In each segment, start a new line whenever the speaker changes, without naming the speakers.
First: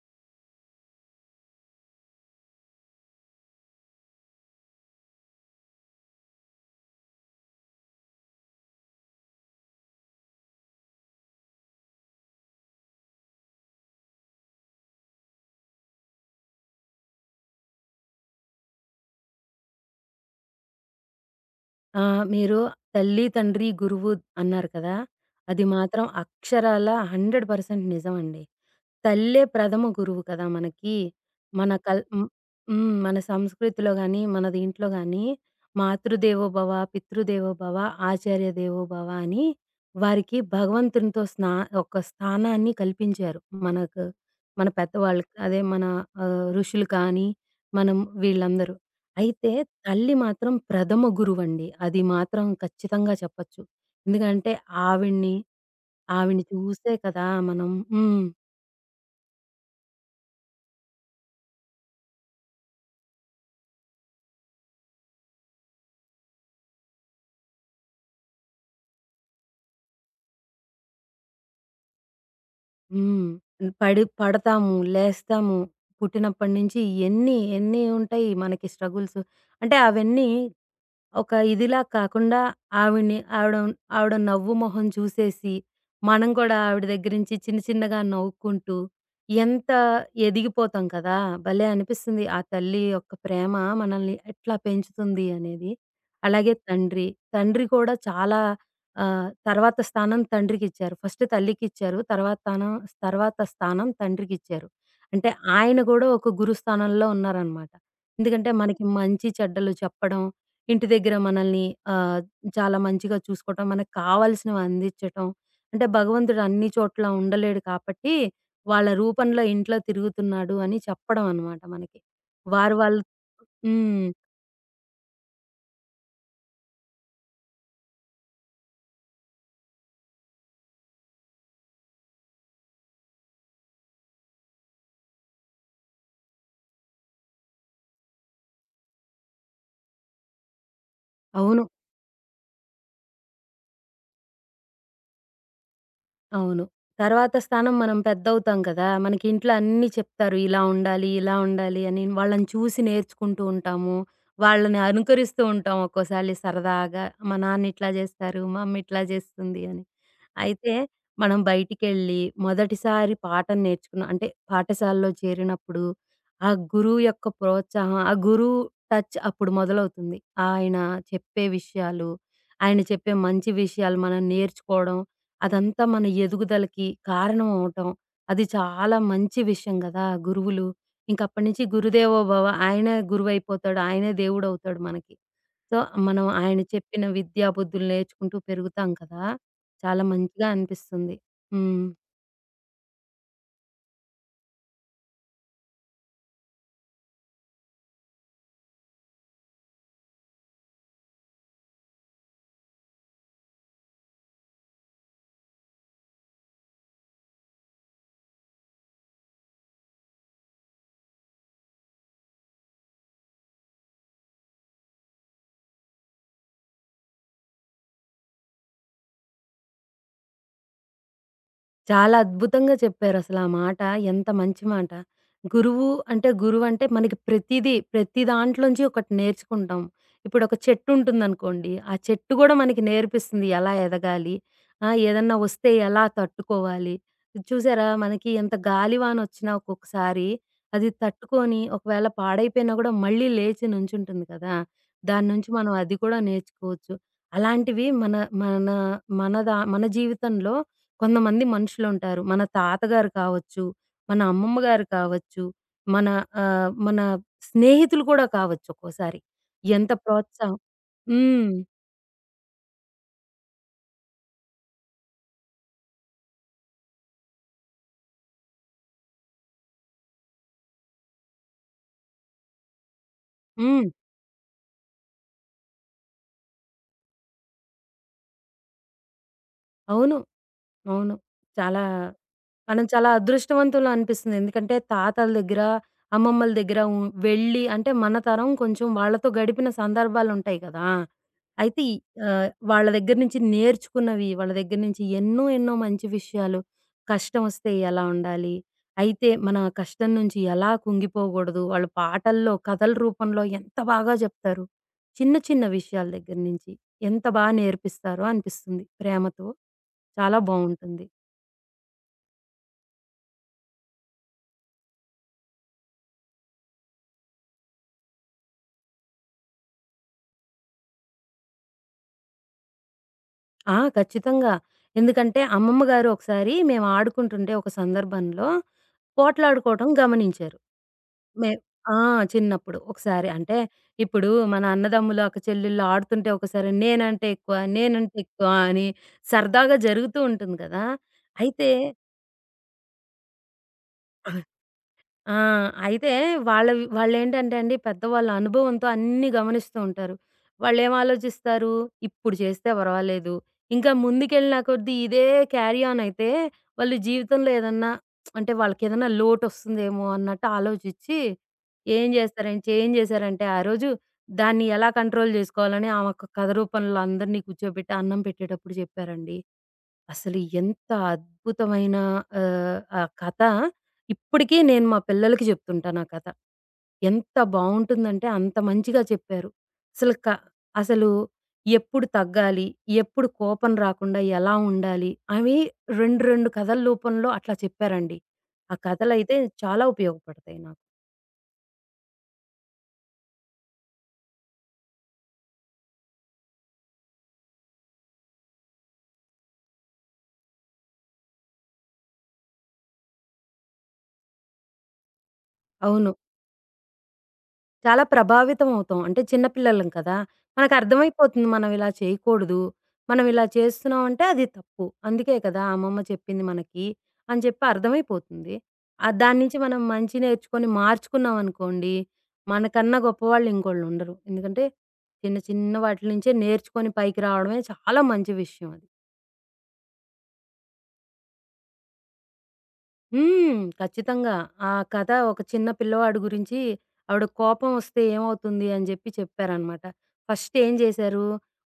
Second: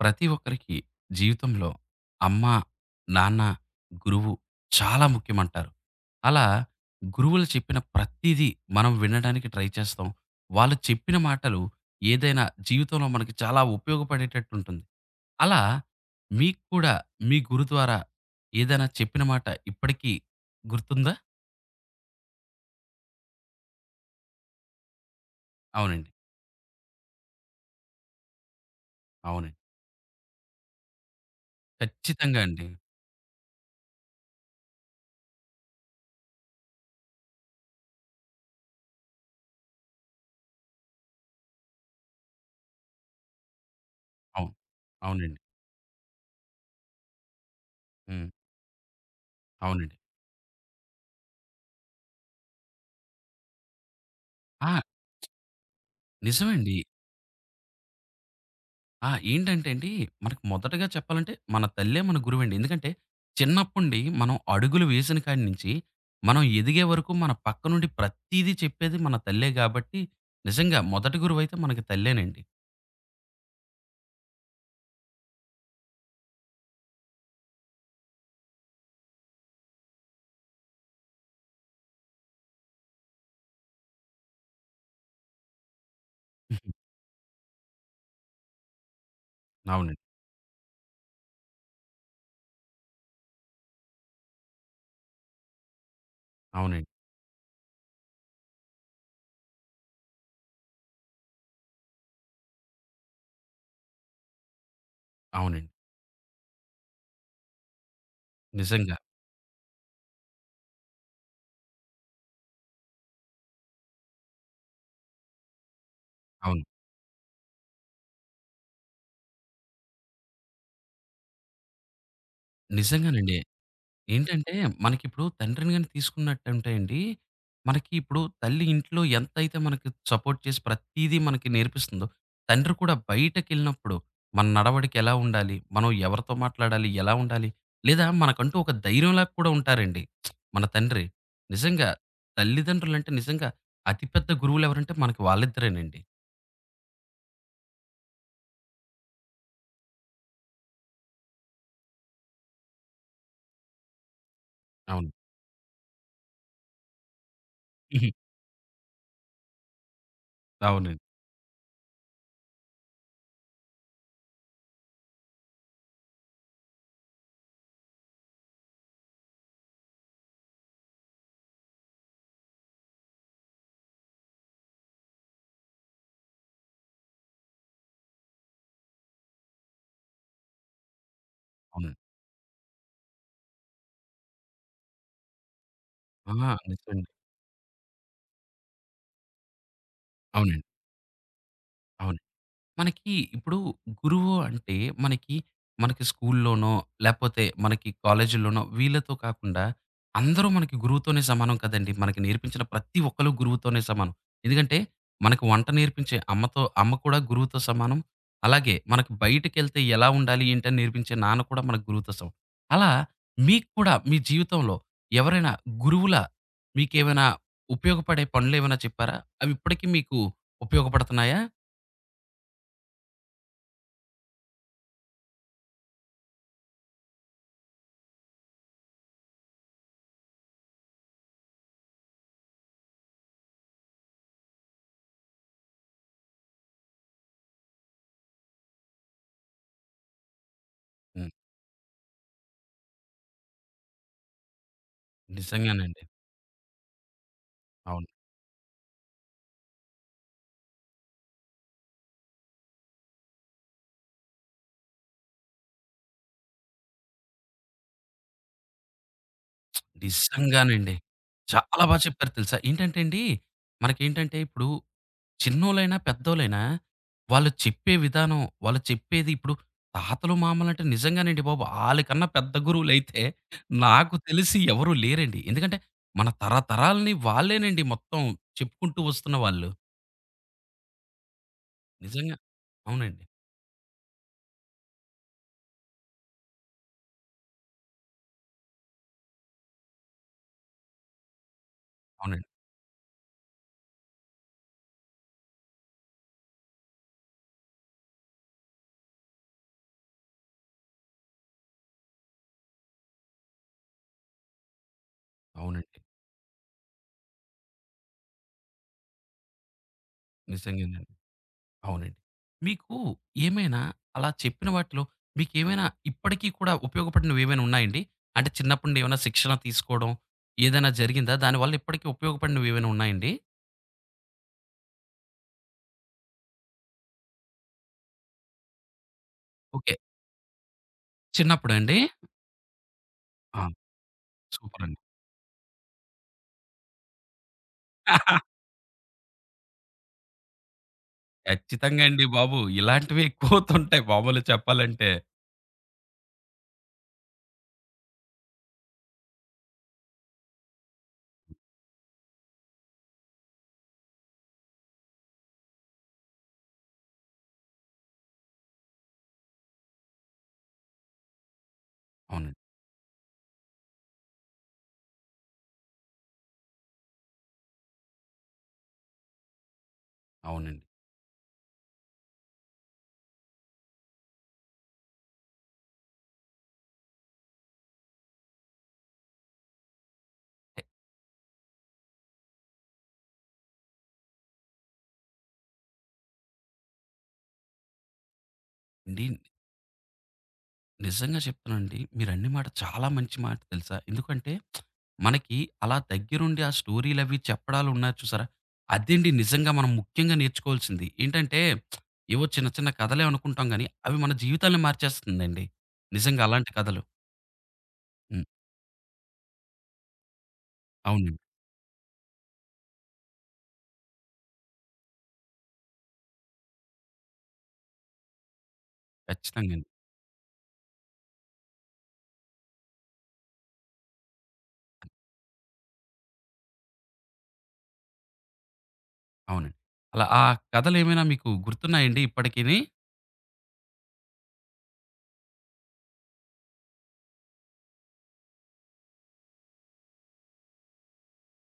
ప్రతి ఒక్కరికి జీవితంలో అమ్మ, నాన్న, గురువు చాలా ముఖ్యమంటారు. అలా గురువులు చెప్పిన ప్రతీదీ మనం వినడానికి ట్రై చేస్తాం. వాళ్ళు చెప్పిన మాటలు ఏదైనా జీవితంలో మనకి చాలా ఉపయోగపడేటట్టు ఉంటుంది. అలా మీకు కూడా మీ గురు ద్వారా ఏదైనా చెప్పిన మాట ఇప్పటికీ గుర్తుందా?
ఆ! మీరు తల్లి, తండ్రి, గురువు అన్నారు కదా! అది మాత్రం
అవునండి.
అక్షరాల 100% నిజమండి. తల్లే
అవునండి.
ప్రథమ గురువు కదా మనకి. మన కల్ హ్మ్.
ఖచ్చితంగా అండి.
హ్మ్. మన సంస్కృతిలో గాని, మన దీంట్లో గాని మాతృదేవోభవ, పితృదేవోభవ, ఆచార్య దేవోభవ అని వారికి భగవంతునితో ఒక స్థానాన్ని కల్పించారు. మనకు
అవును.
మన పెద్దవాళ్ళకి
అవునండి.
అదే మన ఋషులు కానీ, మనం
హ్మ్.
వీళ్ళందరూ. అయితే
అవునండి.
తల్లి మాత్రం ప్రథమ గురువండి. అది మాత్రం ఖచ్చితంగా చెప్పొచ్చు. ఎందుకంటే
ఆ!
ఆవిడని, ఆవిడని
నిజమండి.
చూసే కదా మనం. హ్మ్.
ఆ! ఏంటంటే అండి, మనకు మొదటగా చెప్పాలంటే మన తల్లే మన గురువండి. ఎందుకంటే చిన్నప్పండి మనం అడుగులు వేసిన కాడి నుంచి మనం ఎదిగే వరకు మన పక్క నుండి ప్రతీదీ చెప్పేది మన తల్లే గాబట్టి, నిజంగా మొదటి గురువైతే మనకి తల్లేనండి.
హ్మ్. పడి పడతాము, లేస్తాము. పుట్టినప్పటి నుంచి ఎన్ని ఉంటాయి మనకి స్ట్రగుల్స్. అంటే అవన్నీ ఒక ఇదిలా కాకుండా ఆవిడని ఆవిడ ఆవిడ నవ్వు మొహం చూసేసి, మనం కూడా
హుహు.
ఆవిడ దగ్గర నుంచి చిన్న చిన్నగా నవ్వుకుంటూ ఎంత
అవునండి.
ఎదిగిపోతాం కదా! భలే అనిపిస్తుంది. ఆ తల్లి యొక్క ప్రేమ మనల్ని ఎట్లా పెంచుతుంది అనేది. అలాగే
అవునండి.
తండ్రి, తండ్రి కూడా చాలా తర్వాత స్థానం తండ్రికిచ్చారు. ఫస్ట్ తల్లికిచ్చారు. తర్వాత స్థానం తండ్రికిచ్చారు. అంటే
అవునండి.
ఆయన కూడా ఒక గురు స్థానంలో ఉన్నారనమాట. ఎందుకంటే మనకి
నిజంగా.
మంచి చెడ్డలు చెప్పడం, ఇంటి దగ్గర మనల్ని ఆహ్, చాలా మంచిగా చూసుకోవటం, మనకు కావాల్సినవి అందించటం. అంటే భగవంతుడు
అవును.
అన్ని చోట్ల ఉండలేడు కాబట్టి, వాళ్ళ రూపంలో ఇంట్లో తిరుగుతున్నాడు అని చెప్పడం అనమాట మనకి. వారు వాళ్ళు.
నిజంగానండి.
హ్మ్.
ఏంటంటే, మనకిప్పుడు తండ్రిని గాని తీసుకున్నట్టంటే అండి, మనకి ఇప్పుడు తల్లి ఇంట్లో ఎంతైతే మనకి సపోర్ట్ చేసి ప్రతీదీ మనకి నేర్పిస్తుందో, తండ్రి కూడా బయటకెళ్ళినప్పుడు మన నడవడిక ఎలా ఉండాలి? మనం ఎవరితో మాట్లాడాలి? ఎలా ఉండాలి? లేదా మనకంటూ ఒక ధైర్యంలాగా కూడా ఉంటారండి మన తండ్రి.
అవును.
నిజంగా తల్లిదండ్రులంటే నిజంగా అతి పెద్ద గురువులెవరంటే మనకి వాళ్ళిద్దరేనండి.
అవును. తర్వాత స్థానం మనం పెద్దవుతాం కదా! మనకి ఇంట్లో అన్నీ చెప్తారు. ఇలా ఉండాలి, ఇలా ఉండాలి అని వాళ్ళని చూసి నేర్చుకుంటూ ఉంటాము. వాళ్ళని
అవును.
అనుకరిస్తూ ఉంటాం ఒక్కోసారి సరదాగా. మా నాన్న ఇట్లా
హుహు.
చేస్తారు, మా అమ్మ ఇట్లా చేస్తుంది అని. అయితే
అవునండి.
మనం బయటికెళ్ళి మొదటిసారి పాటను నేర్చుకున్న అంటే పాఠశాలలో చేరినప్పుడు ఆ గురువు యొక్క ప్రోత్సాహం, ఆ గురువు టచ్ అప్పుడు మొదలవుతుంది. ఆయన చెప్పే విషయాలు, ఆయన చెప్పే మంచి విషయాలు మనం నేర్చుకోవడం, అదంతా మన ఎదుగుదలకి కారణం అవటం, అది చాలా మంచి విషయం గదా! గురువులు. ఇంక అప్పటి నుంచి
అవును.
గురుదేవో భవ ఆయనే గురువైపోతాడు. ఆయనే దేవుడవుతాడు మనకి. సో, మనం
ఆ!
ఆయన చెప్పిన
నిజమండి.
విద్యా బుద్ధులు నేర్చుకుంటూ పెరుగుతాం కదా! చాలా మంచిగా
అవునండి.
అనిపిస్తుంది. హ్మ్.
అవును. మనకి ఇప్పుడు గురువు అంటే మనకి, మనకి స్కూల్లోనో, లేపోతే మనకి కాలేజీల్లోనో వీళ్ళతో కాకుండా అందరూ మనకి గురువుతోనే సమానం కదండీ! మనకి నేర్పించిన ప్రతి ఒక్కళ్ళు గురువుతోనే సమానం. ఎందుకంటే మనకు వంట నేర్పించే అమ్మతో అమ్మ కూడా గురువుతో సమానం. అలాగే మనకు బయటికెళ్తే ఎలా ఉండాలి, ఏంటి అని నేర్పించే నాన్న కూడా మనకు గురువుతో సమానం. అలా మీకు కూడా మీ జీవితంలో ఎవరైనా గురువులా మీకేమైనా ఉపయోగపడే పనులేమైనా చెప్పారా? అవి ఇప్పటికి మీకు ఉపయోగపడుతున్నాయా?
చాలా అద్భుతంగా చెప్పారసల ఆ మాట. ఎంత మంచి మాట. గురువు అంటే గురువంటే మనకి ప్రతీదీ, ప్రతి దాంట్లోంచి ఒకటి నేర్చుకుంటాం. ఇప్పుడొక చెట్టుంటుందనుకోండి. ఆ చెట్టు గూడా మనకి నేర్పిస్తుంది ఎలా ఎదగాలి, ఆ! ఏదన్నా వస్తే ఎలా తట్టుకోవాలి. చూసారా మనకి ఎంత గాలివానొచ్చినా ఒక్కొక్కసారి అది తట్టుకొని ఒకవేళ పాడైపోయినా గూడా మళ్ళీ లేచి నుంచుంటుంది కదా! దాని నుంచి మనం అది
నిజంగానండి.
కూడా నేర్చుకోవచ్చు. అలాంటివి
అవును.
మన మన మన జీవితంలో కొంతమంది మనుషులుంటారు. మన తాతగారు కావచ్చు, మన అమ్మమ్మ గారు కావచ్చు, మన మన స్నేహితులు కూడా కావచ్చు ఒక్కోసారి. ఎంత ప్రోత్సాహం.
నిజంగానండి.
హ్మ్.
చాలా బా చెప్పారు తెలుసా! ఏంటంటే అండి, మనకేంటంటే ఇప్పుడు చిన్నోళ్ళైనా, పెద్దోళ్ళైనా వాళ్ళు చెప్పే విధానం, వాళ్ళు చెప్పేది ఇప్పుడు తాతలు, మామలంటే నిజంగానండి బాబు ఆళ్ళకన్నా పెద్ద గురువులైతే
హ్మ్.
నాకు తెలిసి ఎవరు లేరండి. ఎందుకంటే మన తరతరాలని వాళ్ళేనండి మొత్తం చెప్పుకుంటూ వస్తున్న వాళ్ళు.
అవును. అవును. చాలా
నిజంగా.
చాలా
అవునండి.
అదృష్టవంతులం అనిపిస్తుంది. ఎందుకంటే తాతల దగ్గర, అమ్మమ్మల దగ్గర వెళ్ళి అంటే మన తరం కొంచెం వాళ్ళతో గడిపిన సందర్భాలుంటాయి కదా! అయితే ఈ
అవునండి.
వాళ్ళ దగ్గర నుంచి నేర్చుకున్నవి, వాళ్ళ దగ్గర నుంచి ఎన్నో ఎన్నో మంచి విషయాలు, కష్టమొస్తే ఎలా ఉండాలి, అయితే మన కష్టం నుంచి ఎలా కుంగిపోగూడదు, వాళ్ళు పాటల్లో, కథల రూపంలో ఎంత బాగా జెప్తారు. చిన్న చిన్న
అవునండి.
విషయాల దగ్గర నుంచి ఎంత బా నేర్పిస్తారో అనిపిస్తుంది ప్రేమతో. చాలా బావుంటుంది.
నిజంగానండి. అవునండి. మీకు ఏమైనా అలా చెప్పిన వాటిలో మీకేమైనా ఇప్పటికీ కూడా ఉపయోగపడినవేమైనా ఉన్నాయండి? అంటే చిన్నప్పుడు నుండి ఏమైనా శిక్షణ తీసుకోవడం ఏదైనా జరిగిందా? దానివల్ల ఇప్పటికి ఉపయోగపడినవేమైనా ఉన్నాయండి?
ఆ! ఖచ్చితంగా. ఎందుకంటే, అమ్మమ్మ గారు ఒకసారి మేము ఆడుకుంటుంటే ఒక సందర్భంలో పోట్లాడుకోవటం
ఓకే.
గమనించారు. మే
చిన్నప్పుడా
ఆ!
అండి?
చిన్నప్పుడు. ఒకసారి అంటే,
ఆ!
ఇప్పుడు మన
సూపరండి.
అన్నదమ్ములు, అక్క చెల్లెళ్ళు ఆడుతుంటే ఒకసారి నేనంటే ఎక్కువ, నేనంటే ఎక్కువ అని సరదాగా జరుగుతూ ఉంటుంది కదా! అయితే
ఖచ్చితంగా అండి బాబు. ఇలాంటివే ఎక్కువవుతుంటాయి మామూలుగా చెప్పాలంటే.
ఆ! అయితే వాళ్ళవి వాళ్ళేంటంటే అండి పెద్దవాళ్ళ అనుభవంతో అన్నీ గమనిస్తూ ఉంటారు. వాళ్ళేం ఆలోచిస్తారు, ఇప్పుడు చేస్తే పర్వాలేదు, ఇంకా ముందుకెళ్ళిన కొద్దీ ఇదే క్యారీ ఆన్ అయితే వాళ్ళు జీవితంలో ఏదన్నా అంటే వాళ్ళకేదన్నా లోటొస్తుందేమో అన్నట్టు ఆలోచిచ్చి ఏం చేస్తారంటే
అవునండి.
చేం చేశారంటే ఆ రోజు దాన్ని ఎలా కంట్రోల్ చేసుకోవాలని ఆమె ఒక కథ రూపంలో అందరినీ కూర్చోబెట్టి అన్నం పెట్టేటప్పుడు చెప్పారండి. అసలు
అవునండి.
ఎంత అద్భుతమైన ఆ కథ ఇప్పటికీ నేను మా పిల్లలకి చెప్తుంటాను ఆ కథ. ఎంత బావుంటుందంటే అంత మంచిగా చెప్పారు. అసలు క
ఏ,
అసలు ఎప్పుడు తగ్గాలి? ఎప్పుడు కోపం రాకుండా ఎలా ఉండాలి? అవి 2, 2 కథల రూపంలో అట్లా చెప్పారండి. ఆ
అండి
కథలైతే చాలా ఉపయోగపడతాయి నాకు.
నిజంగా చెప్తానండి. మీరన్న మాట చాలా మంచి మాట తెలుసా? ఎందుకంటే, మనకి అలా దగ్గరుండి ఆ స్టోరీలవి చెప్పడాలున్నాయి చూసారా? అదేండి నిజంగా మనం ముఖ్యంగా నేర్చుకోవాల్సింది. ఏంటంటే, ఏవో చిన్న చిన్న కథలే అనుకుంటాం గానీ, అవి మన జీవితాల్ని మార్చేస్తుందండి.
అవును.
నిజంగా అలాంటి కథలు.
చాలా
హ్మ్.
ప్రభావితం అవుతాం. అంటే చిన్న పిల్లలం కదా!
అవునండి.
మనకర్థమైపోతుంది మనం ఇలా చేయకూడదు. మనం ఇలా చేస్తున్నామంటే అది తప్పు. అందుకే కదా! అమ్మమ్మ చెప్పింది మనకి అని చెప్పి అర్థమైపోతుంది. దాని నుంచి
ఖచ్చితంగా
మనం
అండి.
మంచి నేర్చుకొని మార్చుకున్నామనుకోండి, మనకన్నా గొప్పవాళ్ళు ఇంకోళ్ళుండరు. ఎందుకంటే చిన్న చిన్న వాటిల నుంచే నేర్చుకొని పైకి రావడమే చాలా మంచి విషయం అది.
అవునండి. అలా ఆ కథలేమైనా మీకు గుర్తున్నాయండి ఇప్పటికిని?
ఖచ్చితంగా. ఆ కథ ఒక చిన్న పిల్లవాడు గురించి ఆవిడ కోపం వస్తే ఏమవుతుంది అని జెప్పి చెప్పారనమాట. ఫస్ట్ ఏం జేశారు,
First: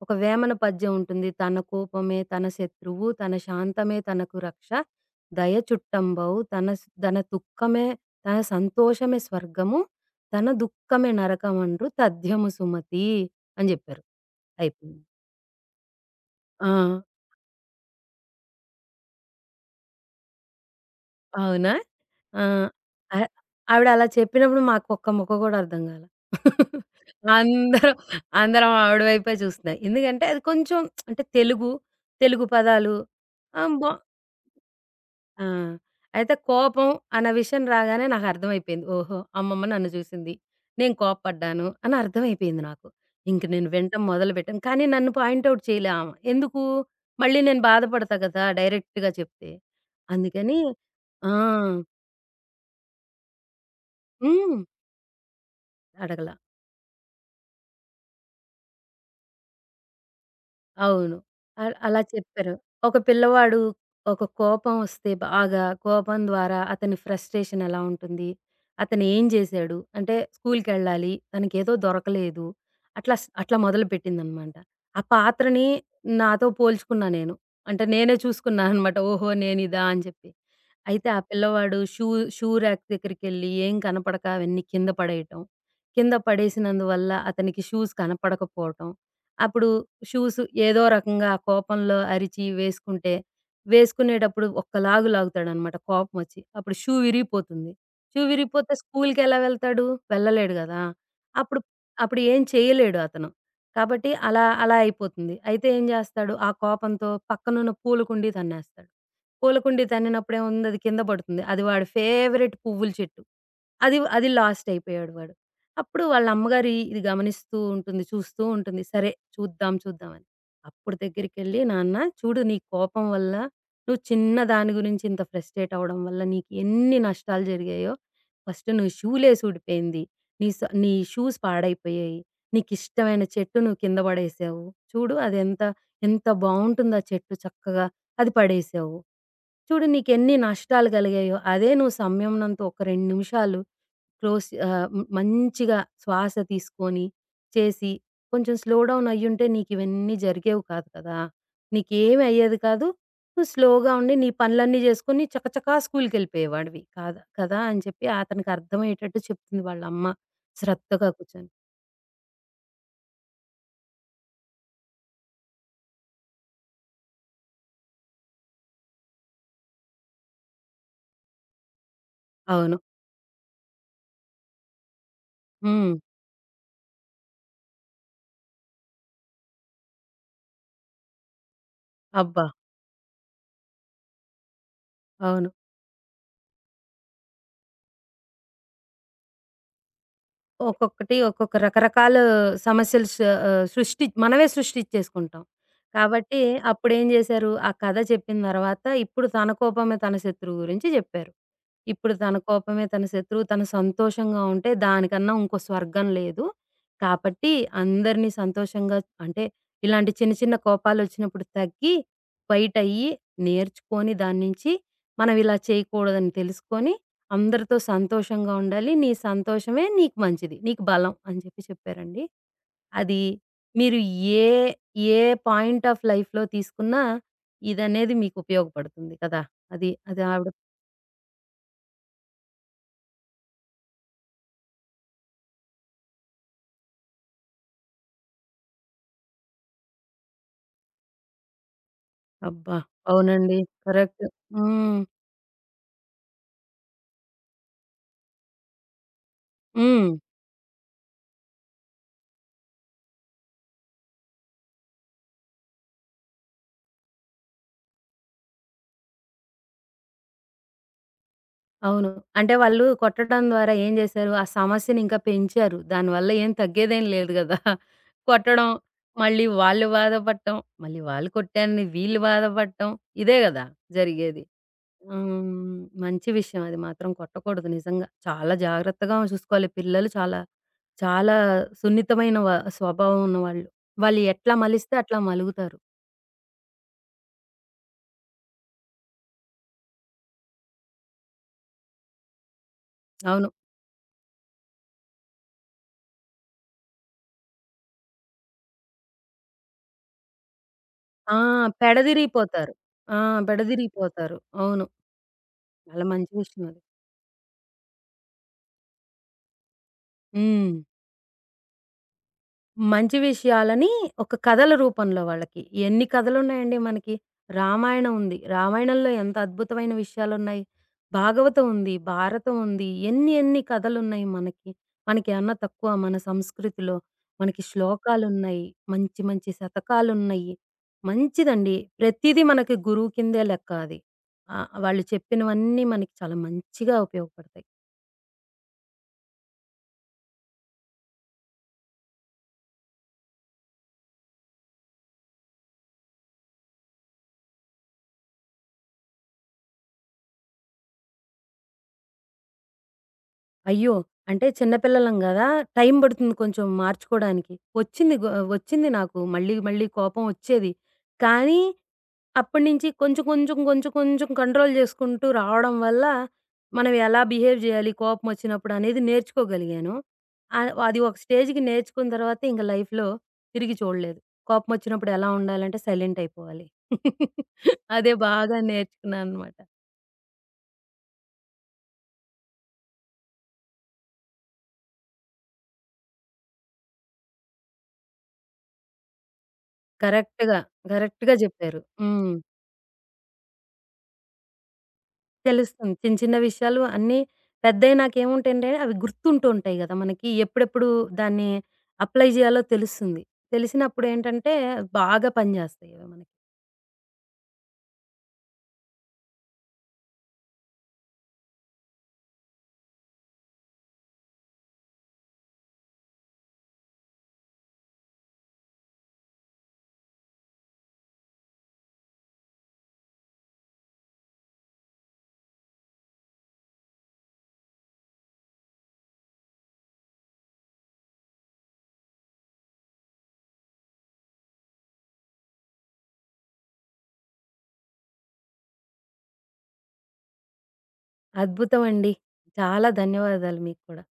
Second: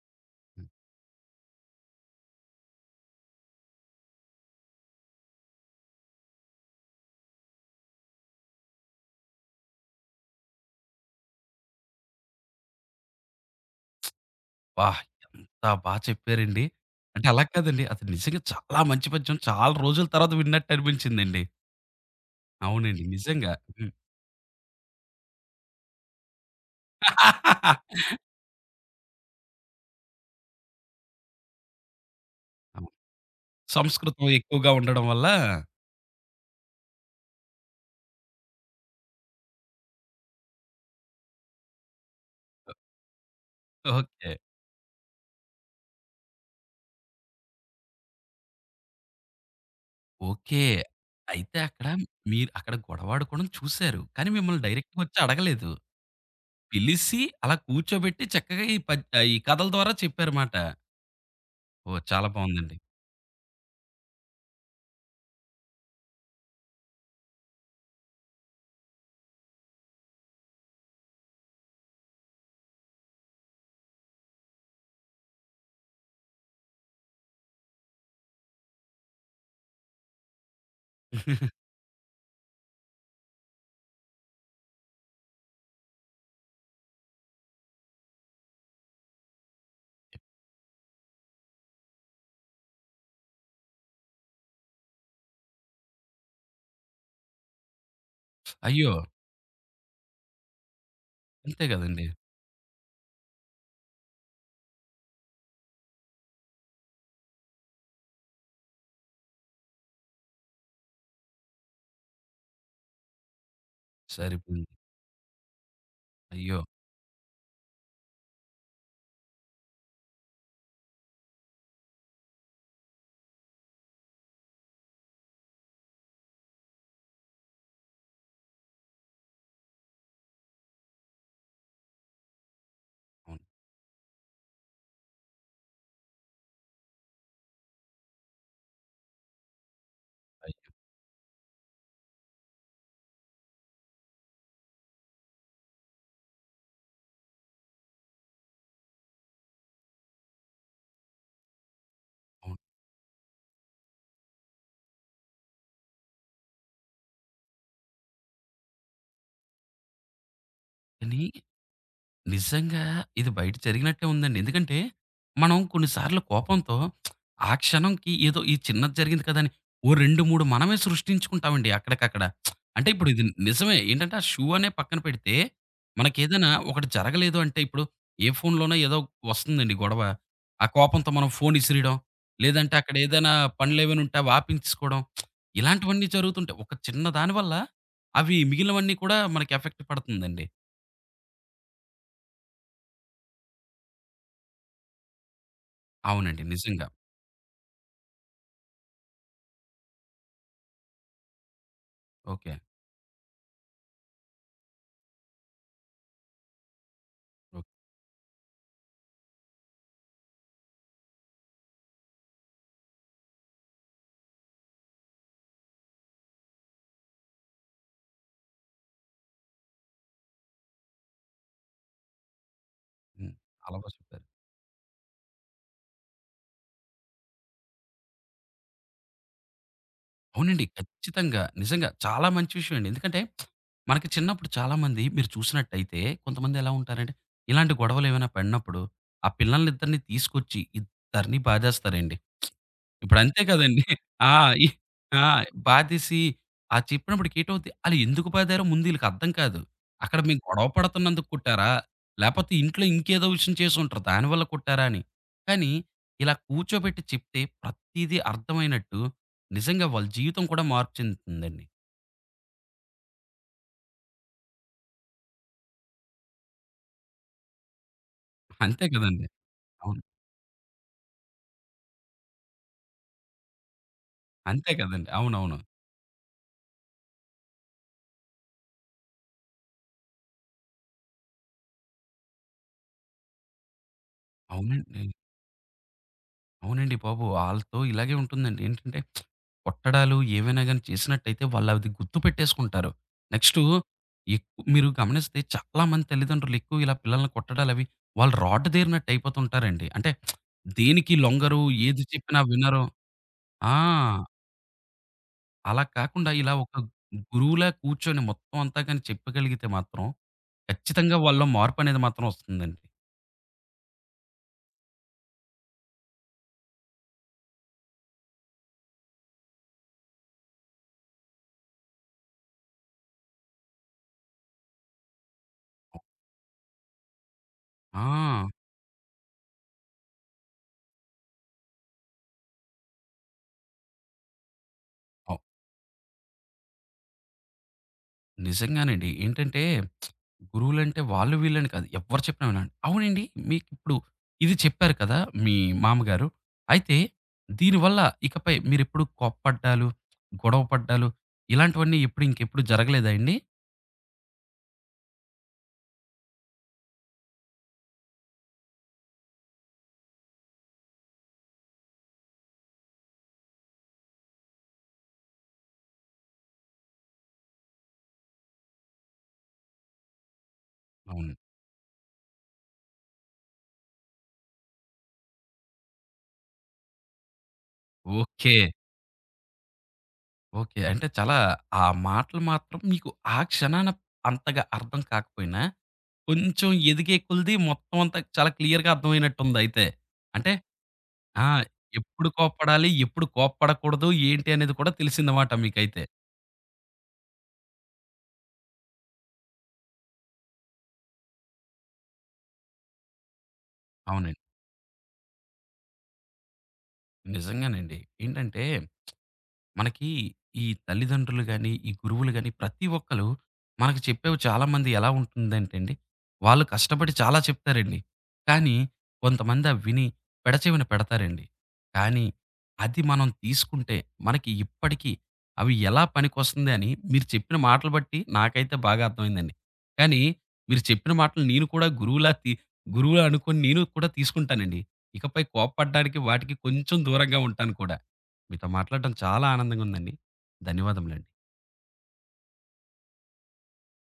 ఒక వేమన పద్యం ఉంటుంది. తన కోపమే తన శత్రువు, తన శాంతమే తనకు రక్ష, దయ చుట్టంబవు తన దుఃఖమే తన సంతోషమే స్వర్గము, తన దుఃఖమే నరకమండ్రు తథ్యము సుమతీ అని జెప్పారు.
అబ్బా!
అయిపోయింది.
ఎంత బా చెప్పారండి.
ఆ!
అంటే అలా కాదండి. అది నిజంగా చాలా మంచి పద్యం. చాలా రోజుల తర్వాత విన్నట్టు అనిపించిందండి.
అవునా? ఆ!
అవునండి.
అ
నిజంగా. హ్మ్.
ఆవిడలా చెప్పినప్పుడు మాకొక్క ముక్క గూడా అర్థం గాలా. అందరం, అందరం ఆవిడ వైపే చూస్తున్నాం. ఎందుకంటే, అది కొంచెం అంటే తెలుగు
అవును.
పదాలు బా
సంస్కృతం ఎక్కువగా ఉండడం వల్ల
ఆ! అయితే కోపం అన్న విషయం రాగానే నాకర్థమైపోయింది. ఓహో! అమ్మమ్మ నన్ను చూసింది. నేను కోప్పడ్డాను అని అర్థమైపోయింది నాకు. ఇంక నేను వినటం
ఓకే.
మొదలుపెట్టాను. కానీ నన్ను పాయింట్ ఔట్ చేయలే ఆమ. ఎందుకు? మళ్ళీ నేను బాధపడతా గదా! డైరెక్ట్‌గా చెప్తే. అందుకని
ఓకే.
ఆ!
అయితే అక్కడ మీరు అక్కడ గొడవాడుకోవడం చూసారు. కానీ
హ్మ్.
మిమ్మల్ని డైరెక్ట్‌గా వచ్చి అడగలేదు.
అడగల.
పిలిసి అలా కూర్చోబెట్టి చక్కగా ఈ పద్ ఆహ్, ఈ కథల ద్వారా చెప్పారమాట.
అవును. అలా
ఓహ్! చాలా
చెప్పారు.
బావుందండి.
ఒక పిల్లవాడు ఒక కోపం వస్తే బాగా కోపం ద్వారా అతని ఫ్రస్ట్రేషన్ ఎలా ఉంటుంది? అతను ఏం చేశాడు? అంటే స్కూల్‌కెళ్ళాలి. తనకేదో దొరకలేదు. అట్లా మొదలుపెట్టిందనమాట. ఆ పాత్రని నాతో పోల్చుకున్నా నేను. అంటే నేనే చూసుకున్నా అనమాట. ఓహో! నేనిదా అని చెప్పి. అయితే ఆ పిల్లవాడు షూ షూ ర్యాక్ దగ్గరికెళ్ళి ఏం కనపడక అవన్నీ కింద పడేయటం. కింద పడేసినందువల్ల అతనికి షూస్ కనపడకపోవటం. అప్పుడు షూస్ ఏదో రకంగా ఆ కోపంలో అరిచి వేసుకుంటే, వేసుకునేటప్పుడు ఒక్క లాగు లాగుతాడనమాట కోపమొచ్చి. అప్పుడు షూ విరిగిపోతుంది. షూ విరిగిపోతే
అయ్యో!
స్కూలుకెలా వెళ్తాడు? వెళ్ళలేడు గదా! అప్పుడు
అంతే గదండీ.
అప్పుడు ఏం చేయలేడు అతను. కాబట్టి అలా అలా అయిపోతుంది. అయితే ఏం జేస్తాడు? ఆ కోపంతో పక్కనున్న పూల కుండీ తన్నేస్తాడు. పూలకుండీ తన్నినప్పుడు ఏముంది అది కింద పడుతుంది. అది వాడి ఫేవరెట్ పువ్వుల చెట్టు. అది అది లాస్ట్
సరిపోయింది.
అయిపోయాడు వాడు. అప్పుడు వాళ్ళ
అయ్యో!
అమ్మగారు ఇది గమనిస్తూ ఉంటుంది. చూస్తూ ఉంటుంది. సరే చూద్దాం చూద్దాం అని. అప్పుడు దగ్గరికెళ్ళి నాన్న చూడు నీ కోపం వల్ల నువ్వు చిన్న దాని గురించి ఇంత ఫ్రస్ట్రేట్ అవ్వడం వల్ల నీకు ఎన్ని నష్టాలు జరిగాయో, ఫస్ట్ నువ్వు షూ లేస్ ఊడిపోయింది. నీ షూస్ పాడైపోయాయి. నీకిష్టమైన
అవును.
చెట్టు నువ్వు కింద పడేసావు. చూడు అదెంత ఎంత బావుంటుందో ఆ చెట్టు చక్కగా అది పడేసావు. చూడు నీకెన్ని
అయ్
నష్టాలు కలిగాయో, అదే నువ్వు సంయమనంతో ఒక 2 నిమిషాలు మంచిగా శ్వాస తీసుకొని, చేసి కొంచెం స్లో డౌన్ అయ్యుంటే నీకివన్నీ జరిగేవి కాదు కదా! నీకేమి
అవును.
అయ్యేది కాదు. నువ్వు స్లోగా ఉండి నీ పనులన్నీ చేసుకొని చకచకా స్కూల్‌కెళ్ళిపోయేవాడివి కాదా కదా! అని చెప్పి అతనికి అర్థమయ్యేటట్టు చెప్తుంది వాళ్ళమ్మ శ్రద్ధగా
కానీ
కూర్చొని.
నిజంగా ఇది బయట జరిగినట్టే ఉందండి. ఎందుకంటే, మనం కొన్నిసార్లు కోపంతో ఆ క్షణంకి ఏదో ఈ చిన్నది జరిగింది కదా! అని ఓ 2, 3 మనమే సృష్టించుకుంటామండి అక్కడికక్కడ.
అవును.
అంటే ఇప్పుడు ఇది నిజమే. ఏంటంటే, ఆ షూ అనే పక్కన పెడితే,
హ్మ్.
మనకేదైనా ఒకటి జరగలేదు అంటే ఇప్పుడు ఏ ఫోన్‌లోనో ఏదో వస్తుందండి గొడవ. ఆ కోపంతో మనం ఫోన్ ఇసిరేయడం,
అబ్బా!
లేదంటే అక్కడ ఏదైనా పనులేమైనా ఉంటే అవి ఆపించేసుకోవడం.
అవును.
ఇలాంటివన్నీ జరుగుతుంటాయి. ఒక చిన్న దాని వల్ల అవి మిగిలినవన్నీ కూడా మనకి ఎఫెక్ట్ పడుతుందండి.
ఒక్కొక్కటి ఒక్కొక్క రకరకాల సమస్యలు స ఆహ్, సృష్టి మనమే సృష్టిచ్చేసుకుంటాం. కాబట్టి
అవునండి. నిజంగా.
అప్పుడేం జేశారు, ఆ కథ చెప్పిన తర్వాత ఇప్పుడు తన కోపమే తన శత్రువు గురించి జెప్పారు. ఇప్పుడు తన
ఓకే.
కోపమే తన శత్రువు. తను సంతోషంగా ఉంటే దానికన్నా ఇంకో స్వర్గం లేదు. కాబట్టి
ఓకే.
అందరినీ సంతోషంగా అంటే ఇలాంటి చిన్న చిన్న కోపాలొచ్చినప్పుడు తగ్గి ఫైటయ్యి నేర్చుకొని దాన్నించి మనం ఇలా చేయకూడదని తెలుసుకొని అందరితో సంతోషంగా ఉండాలి. నీ సంతోషమే నీకు మంచిది. నీకు బలం అని చెప్పి చెప్పారండి. అది
హ్మ్. చాలా బా
మీరు
చెప్పారు.
ఏ, ఏ పాయింట్ ఆఫ్ లైఫ్‌లో తీసుకున్నా ఇదనేది మీకు ఉపయోగపడుతుంది కదా! అది ఆవిడ
అవునండి. ఖచ్చితంగా. నిజంగా చాలా మంచి విషయం అండి. ఎందుకంటే మనకి చిన్నప్పుడు చాలామంది మీరు చూసినట్టయితే కొంతమంది ఎలా ఉంటారంటే, ఇలాంటి గొడవలేమైనా పడినప్పుడు ఆ పిల్లల్నిద్దరిని తీసుకొచ్చి ఇద్దరిని బాధేస్తారండి.
అబ్బా!
ఇప్పుడంతే
అవునండి.
కదండీ.
కరెక్ట్.
ఆ! ఈ
హ్మ్.
ఆ! బాధేసి అది చెప్పినప్పటికి ఏటవుద్ది, ఆళ్ళు ఎందుకు బాధారో ముందు ఈళ్ళకి అర్థం కాదు.
హ్మ్.
అక్కడ మేము గొడవ పడుతున్నందుకు కొట్టారా? లేపోతే ఇంట్లో ఇంకేదో విషయం చేసుంటారు దానివల్ల కొట్టారా అని. కానీ ఇలా కూర్చోబెట్టి చెప్తే ప్రతీదీ అర్థమైనట్టు నిజంగా వాళ్ళ జీవితం కూడా మార్పు చెందుతుందండి.
అవును. అంటే వాళ్ళు కొట్టడం ద్వారా ఏం చేశారు? ఆ సమస్యని ఇంకా పెంచారు. దానివల్ల ఏం తగ్గేదేం లేదు కదా! కొట్టడం,
అంతే కదండీ.
మళ్ళీ వాళ్ళు
అవును.
బాధపడటం, మళ్ళీ వాళ్ళు కొట్టారని వీళ్ళు బాధపడటం ఇదే కదా జరిగేది.
అంతే కదండీ. అవునవును.
హ్మ్. మంచి విషయం అది మాత్రం కొట్టకూడదు నిజంగా. చాలా జాగ్రత్తగా చూసుకోవాలి. పిల్లలు చాలా, చాలా సున్నితమైన స్వభావం ఉన్నవాళ్ళు. వాళ్ళు వాళ్ళు ఎట్లా మలిస్తే
అవునండి.
అట్లా మలుగుతారు.
అవునండి బాబు. ఆళ్ళతో ఇలాగే ఉంటుందండి. ఏంటంటే కొట్టడాలు ఏవైనా గాని చేసినట్టయితే వాళ్ళది గుర్తుపెట్టేసుకుంటారు.
అవును.
నెక్స్టు ఎక్కు మీరు గమనిస్తే చాలామంది తల్లిదండ్రులు ఎక్కువ ఇలా పిల్లల్ని కొట్టడాలవి వాళ్ళు రాడ్ దేరినట్టు అయిపోతుంటారండి. అంటే దేనికి
ఆ!
లొంగరు. ఏది చెప్పినా
పెడదిరిగిపోతారు.
వినరు.
ఆ!
ఆ!
పెడదిరిగిపోతారు. అవును.
అలా
చాలా
కాకుండా
మంచి
ఇలా
విషయం అది.
ఒక గురువులా కూర్చొని మొత్తం అంతా గాని చెప్పగలిగితే మాత్రం
హ్మ్.
ఖచ్చితంగా వాళ్ళలో మార్పనేది మాత్రం వస్తుందండి.
మంచి విషయాలని ఒక కథల రూపంలో వాళ్ళకి. ఎన్ని కథలున్నాయండి మనకి. రామాయణం ఉంది. రామాయణంలో ఎంత అద్భుతమైన విషయాలున్నాయి. భాగవతం ఉంది. భారతం ఉంది. ఎన్ని ఎన్ని కథలున్నాయి మనకి. మనకేమన్నా తక్కువ మన సంస్కృతిలో. మనకి
ఆ!
శ్లోకాలున్నాయి. మంచి మంచి శతకాలున్నాయి. మంచిదండి. ప్రతీదీ మనకి గురువు కిందే లెక్క అది. వాళ్ళు
అవ్
చెప్పినవన్నీ మనకి చాలా మంచిగా ఉపయోగపడతాయి.
నిజంగానండి. ఏంటంటే గురువులంటే వాళ్ళు వీళ్ళని కాదు. ఎవ్వరు చెప్పినా వినండి. అవునండి మీకిప్పుడు ఇది చెప్పారు కదా! మీ మామగారు. అయితే దీనివల్ల ఇకపై మీరెప్పుడు కోప్పడ్డాలు, గొడవ పడ్డాలు ఇలాంటివన్నీ ఇంకెప్పుడు జరగలేదా అండి?
అయ్యో! అంటే చిన్న పిల్లలం గదా! టైం పడుతుంది కొంచెం మార్చుకోడానికి. వచ్చింది గొ వచ్చింది నాకు మళ్ళీ, మళ్ళీ కోపం వచ్చేది. కానీ అప్పటినుంచి కొంచెం, కొంచెం, కొంచెం, కొంచెం కంట్రోల్ చేసుకుంటూ రావడం వల్ల మనం ఎలా బిహేవ్ జేయాలి కోపం వచ్చినప్పుడు అనేది నేర్చుకోగలిగాను. ఆహ్, అది ఒక
అవును.
స్టేజ్‌కి నేర్చుకున్న తర్వాత ఇంక లైఫ్‌లో తిరిగి చూడలేదు. కోపం వచ్చినప్పుడు ఎలా ఉండాలంటే సైలెంట్ అయిపోవాలి. అదే
ఓకే.
బాగా నేర్చుకున్నాననమాట.
ఓకే. అంటే చాలా ఆ మాటలు మాత్రం మీకు ఆ క్షణాన అంతగా అర్థం కాకపోయినా కొంచెం ఎదిగే కొలిది మొత్తం అంతా చాలా క్లియర్‌గా అర్థమైనట్టుందయితే. అంటే
కరెక్ట్‌గా, కరెక్ట్‌గా
ఆ!
జెప్పారు.
ఎప్పుడు
హ్మ్.
కోప్పడాలి? ఎప్పుడు కోప్పడకూడదు? ఏంటి అనేది కూడా తెలిసిందమాట
తెలుస్తుంది.
మీకైతే.
చిన్న చిన్న విషయాలు అన్నీ పెద్దయినాకేముంటాయంటే అవి గుర్తుంటూ ఉంటాయి గదా! మనకి ఎప్పుడెప్పుడు దాన్ని అప్లై జేయాలో తెలుస్తుంది.
అవునండి.
తెలిసినప్పుడేంటంటే బాగా పనిజేస్తాయి అవి మనకి.
నిజంగానండి. ఏంటంటే మనకి ఈ తల్లిదండ్రులు గాని, ఈ గురువులు గాని ప్రతి ఒక్కళ్ళు మనకు చెప్పేవి చాలామంది ఎలా ఉంటుందంటే అండి, వాళ్ళు కష్టపడి చాలా చెప్తారండి. కానీ కొంతమంది అవి విని పెడచెవిన పెడతారండి. కానీ అది మనం తీసుకుంటే మనకి ఇప్పటికీ అవి ఎలా పనికొస్తుంది అని మీరు చెప్పిన మాటలు బట్టి నాకైతే బాగా అర్థమైందండి. కానీ మీరు చెప్పిన మాటలు నేను కూడా గురువులా అనుకోని నేను కూడా తీసుకుంటానండి. ఇకపై కోప్పడ్డానికి వాటికి కొంచెం దూరంగా ఉంటాను కూడా. మీతో మాట్లాడడం చాలా ఆనందంగా ఉందండి. ధన్యవాదములండి.
అద్భుతమండి. చాలా ధన్యవాదాలు మీకు కూడా.